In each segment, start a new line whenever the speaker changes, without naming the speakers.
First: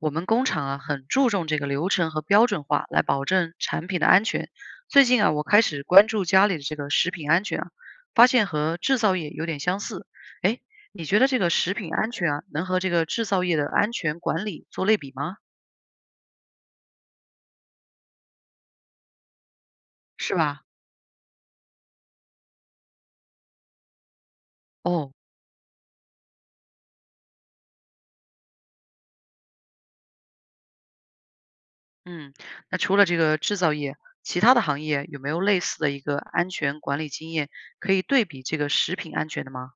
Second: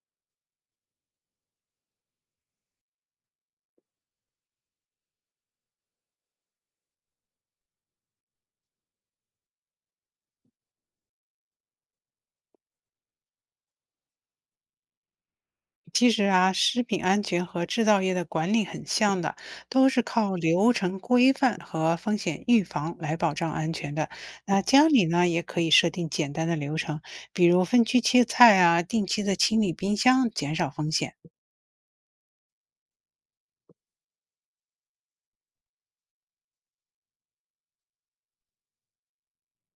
我们工厂啊，很注重这个流程和标准化，来保证产品的安全。最近啊，我开始关注家里的这个食品安全啊，发现和制造业有点相似。哎，你觉得这个食品安全啊，能和这个制造业的安全管理做类比吗？
其实啊，食品安全和制造业的管理很像的，都是靠
是吧？
流程规范和风险预防来保障安全的。那家里
哦，
呢，也可以设定简单的流程，比如分区切菜啊，定期的清理冰箱，减少风险。
嗯，那除了这个制造业，其他的行业有没有类似的一个安全管理经验可以对比这个食品安全的吗？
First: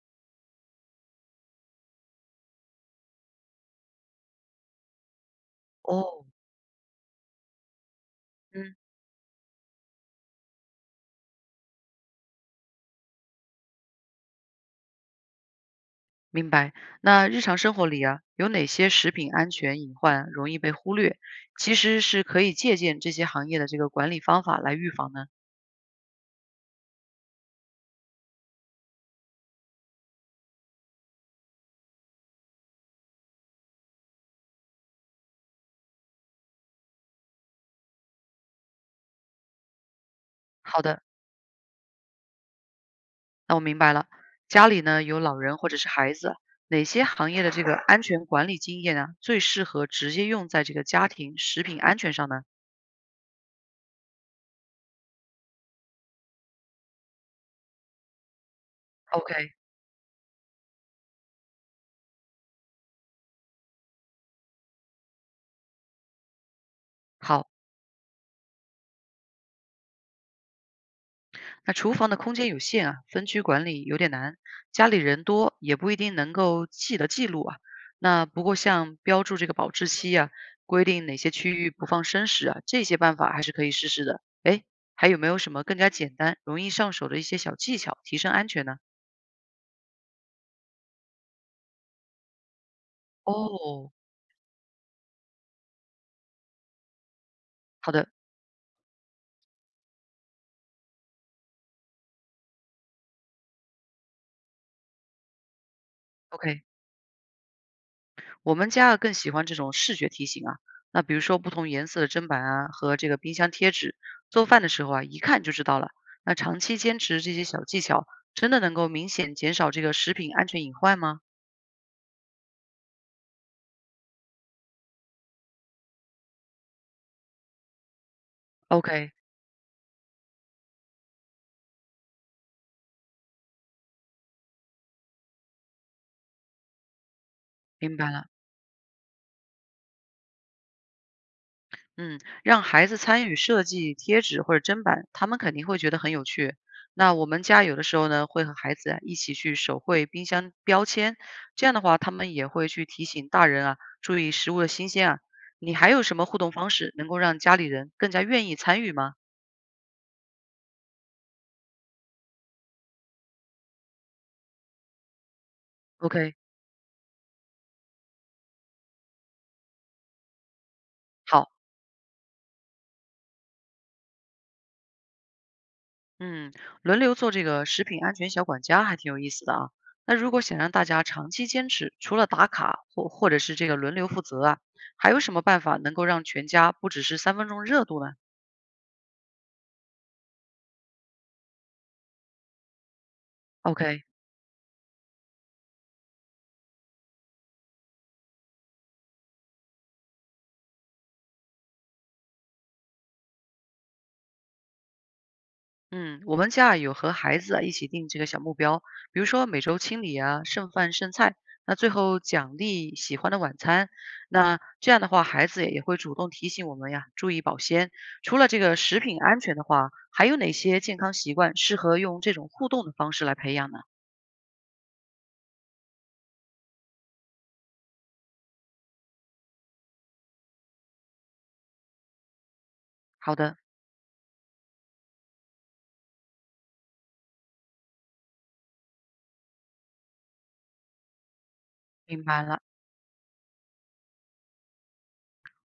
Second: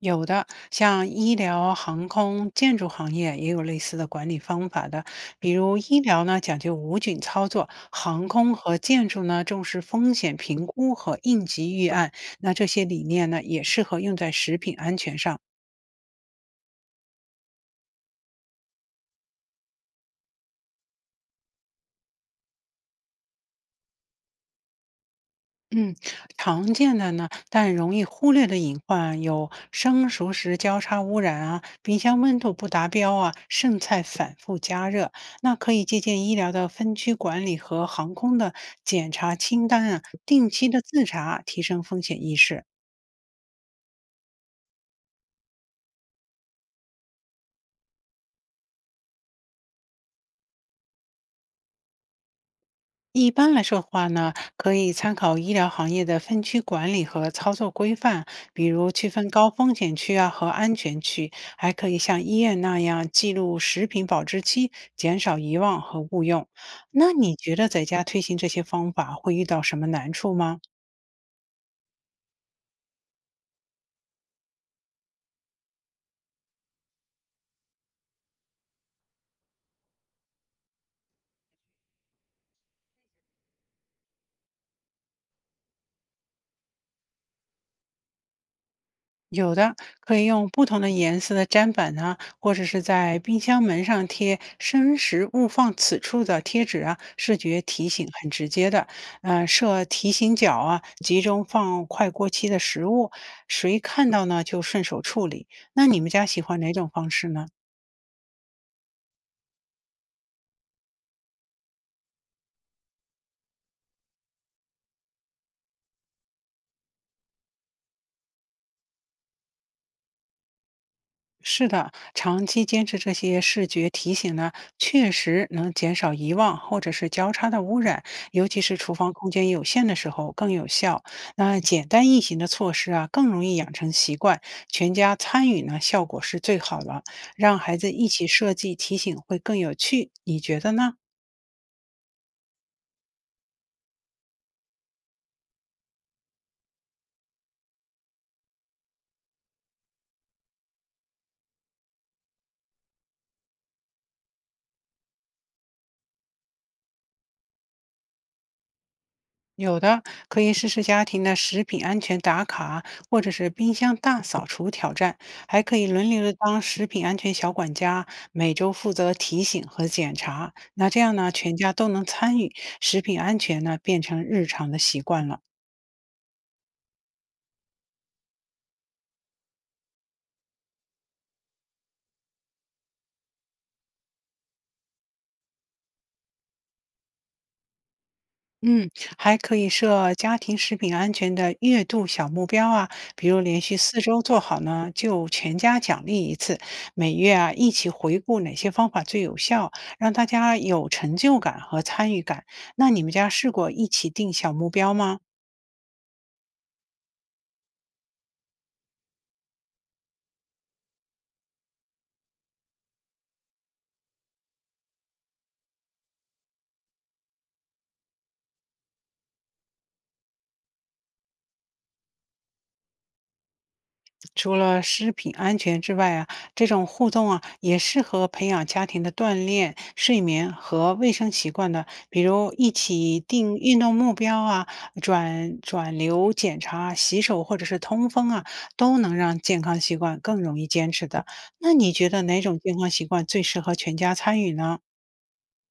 有的，像医疗、航空、建筑行业也有类似的管理方法的。比如医疗
哦，
呢讲究无菌操作，航空
嗯。
和建筑呢重视风险评估和应急预案。那这些理念呢也适合用在食品安全上。
明白。那日常生活里啊，有哪些食品安全隐患容易被忽略？其实是可以借鉴这些行业的这个管理方法来预防呢？
嗯，常见的呢，但容易忽略的隐患有生熟食交叉污染啊、冰箱温度不达标啊、剩菜反复加热。那可以借鉴医疗的分区管理和航空的检查清单啊，定期的
好的，
自查，提升风险意识。
那我明白了。家里呢有老人或者是孩子，哪些行业的这个安全管理经验啊，最适合直接用在这个家庭食品安全上呢
一般来说的话呢，可以参考医疗行业的分区管理和操作规范，比如区分高
？OK，
风险区啊和安全区，还可以像医院那样记录食品保质期，减少遗忘和误用。那你
好。
觉得在家推行这些方法会遇到什么难处吗？
那厨房的空间有限啊，分区管理有点难，家里人多也不一定能够记得记录啊。那不过像标注这个保质期啊，规定哪些区域不放生食啊，这些办法还是可以试试的。哎，还有没有什么更加简单、容易上手的一些小技巧，提升安全呢？
有的可以用不同的颜色的粘板啊，或者是在冰箱门
哦，
上贴“生食勿放此处”的贴纸啊，视觉提
好
醒
的
很直接的。嗯，设提醒角啊，集中放快过期的食物，谁看到呢就顺手处理。那你们家喜欢
，OK。
哪种方式呢？
我们家啊更喜欢这种视觉提醒啊，那比如说不同颜色的砧板啊和这个冰箱贴纸，做饭的时候啊一看就知道了。那长期坚持这些小技巧，真的能够明显减少这个食品安全隐患吗
是的，长期坚持这些视觉提醒呢，确实能减少遗忘或者是交叉的污染，尤其是厨房
？OK，
空间有限的时候更有效。那简单易行的措施啊，更容易养成习惯，全家参与呢，效果是最好了。让孩子
明
一
白
起
了。
设计提醒会更有趣，你觉得呢？
嗯，让孩子参与设计贴纸或者砧板，他们肯定会觉得很有趣。那我们家有的时候呢，会和孩子啊一起去手绘冰箱标签，这样的话，他们也会去提醒大人啊，注意食物的新鲜啊。你还有什么互动方式能够让家里人更加愿意参与吗
有的可以试试家庭的食品安全打卡，或者是冰箱大扫除挑战，还可以轮流的
？OK，
当食品安全小管家，每周负责提醒和检查。那这样呢，
好。
全家都能参与，食品安全呢变成日常的习惯了。
嗯，轮流做这个食品安全小管家还挺有意思的啊。那如果想让大家长期坚持，除了打卡或者是这个轮流负责啊，还有什么办法能够让全家不只是三分钟热度呢
嗯，还可以设家庭食品安全的月度小目标啊，比如连续四
？OK，
周做好呢，就全家奖励一次。每月啊，一起回顾哪些方法最有效，让大家有成就感和参与感。那你们家试过一起定小目标吗？
嗯，我们家啊有和孩子啊一起定这个小目标，比如说每周清理啊，剩饭剩菜，那最后奖励喜欢的晚餐。那这样的话，孩子也会主动提醒我们呀，注意保鲜。除了这个食品安全的话，还有哪些健康习惯适合用这种互动的方式来培养呢？
除了食品安全之外啊，这种互动啊也适合培养家庭的锻炼、睡眠和卫生习惯的，比如一起
好
定
的，
运动目标啊，转转流检查、洗手或者是通风啊，都能让健康习惯更容易坚持的。那你觉得
明
哪
白
种
了。
健康习惯最适合全家参与呢？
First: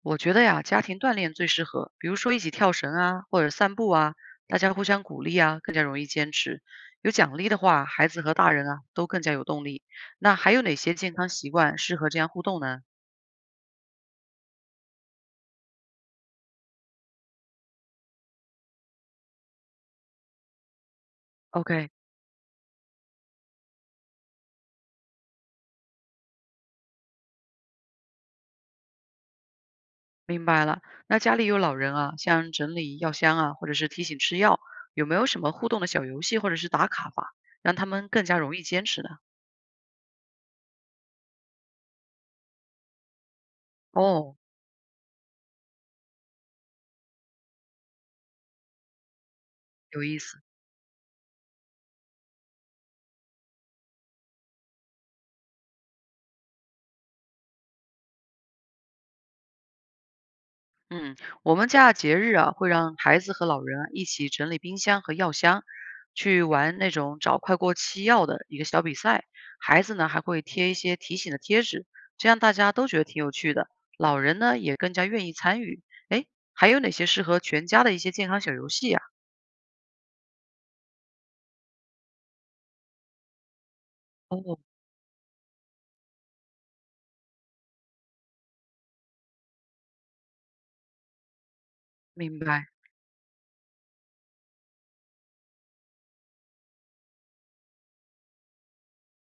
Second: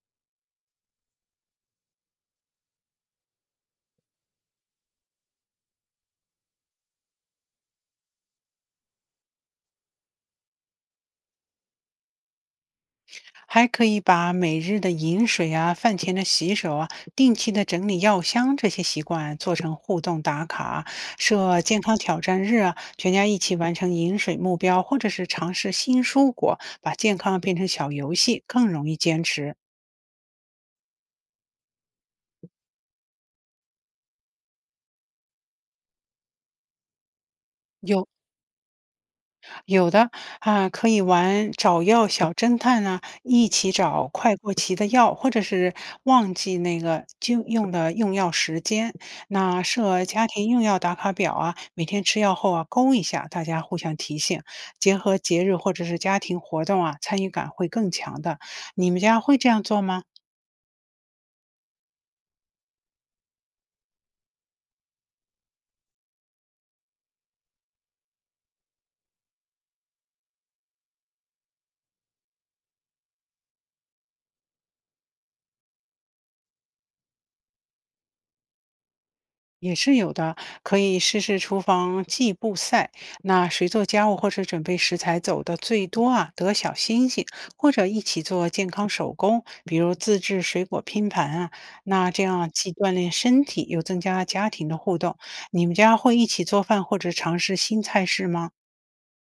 我觉得呀，家庭锻炼最适合，比如说一起跳绳啊，或者散步啊，大家互相鼓励啊，更加容易坚持。有奖励的话，孩子和大人啊都更加有动力。那还有哪些健康习惯适合这样互动呢
还可以把每日的饮水啊、饭前的洗手啊、定期的整理药箱这些习惯做成互动打卡，设健
？OK，
康挑战日啊，全家一起完成饮水目标，或者是尝试新蔬果，把健康变成小游戏，更容易坚持。
明白了。那家里有老人啊，像整理药箱啊，或者是提醒吃药，有没有什么互动的小游戏或者是打卡法，让他
有。
们更加容易坚持呢？
有的啊，可以玩找药小侦探啊，一起找快
哦，
过期的药，或者是忘记那个就用的用药时间。那
有
设
意
家
思。
庭用药打卡表啊，每天吃药后啊勾一下，大家互相提醒。结合节日或者是家庭活动啊，参与感会更强的。你们家会这样做吗？
嗯，我们家的节日啊，会让孩子和老人啊一起整理冰箱和药箱，去玩那种找快过期药的一个小比赛。孩子呢还会贴一些提醒的贴纸，这样大家都觉得挺有趣的。老人呢也更加愿意参与。哎，还有哪些适合全家的一些健康小游戏呀？
也是有的，可以试试厨房计步赛。那谁做家务或者
哦，
准备食材走的最多啊，得小星星，或者一起做健康手工，比如自制水果拼盘啊。那这
明
样
白。
既锻炼身体，又增加家庭的互动。你们家会一起做饭或者尝试新菜式吗？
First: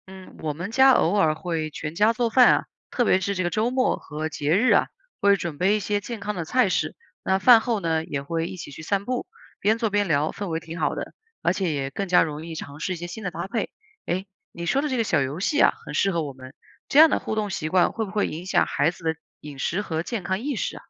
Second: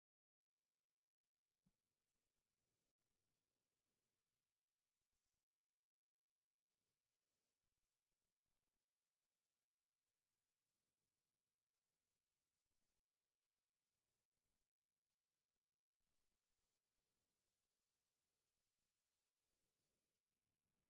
嗯，我们家偶尔会全家做饭啊，特别是这个周末和节日啊，会准备一些健康的菜式。那饭后呢，也会一起去散步，边做边聊，氛围挺好的，而且也更加容易尝试一些新的搭配。诶，你说的这个小游戏啊，很适合我们。这样的互动习惯会不会影响孩子的饮食和健康意识啊？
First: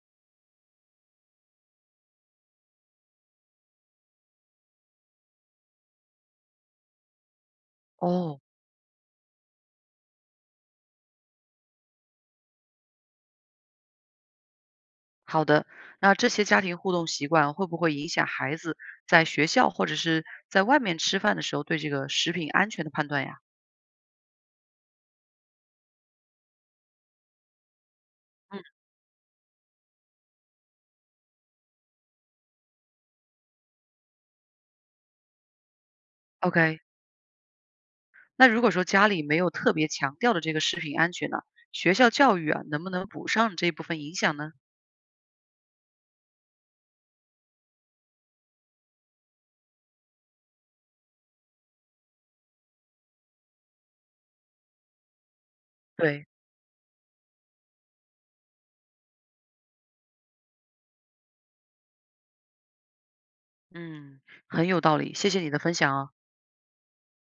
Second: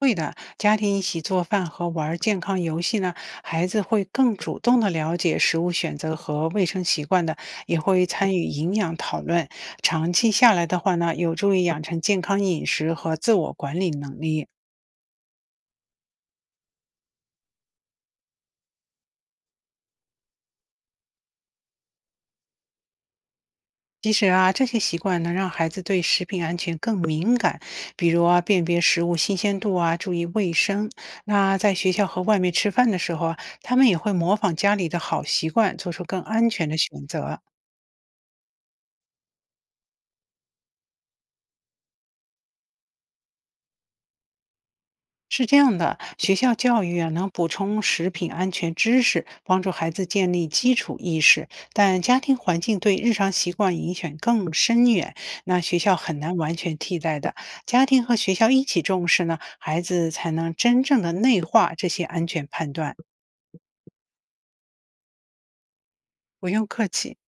会的，家庭一起做饭和玩儿健康游戏呢，孩子会更主动的了解食物选择和卫生习惯的，也会参
哦，
与营养讨论。长期下来的话呢，有助于养成健康饮食和自我管理能力。
好的。那这些家庭互动习惯会不会影响孩子在学校或者是在外面吃饭的时候对这个食品安全的判断呀？
其实啊，这些习惯能让孩子对食品安全更敏感，比如啊，
嗯
辨别食物新鲜度啊，注意卫生。那在学校和外面吃饭的时候啊他们也会模仿家里的好习惯，做出更安全的
，OK。
选择。
那如果说家里没有特别强调的这个食品安全呢，学校教育啊，能不能补上这部分影响呢？
是这样的，学校教育啊，能补充食品安全知识，帮助孩子建立基础意识，但家庭环境对日常习惯影响更深远，那学校很
对，
难完全替代的。家庭和学校一起重视呢，孩子才能真正的内化这些安全判断。
嗯，很有道理，谢谢你的分享啊。
不用客气。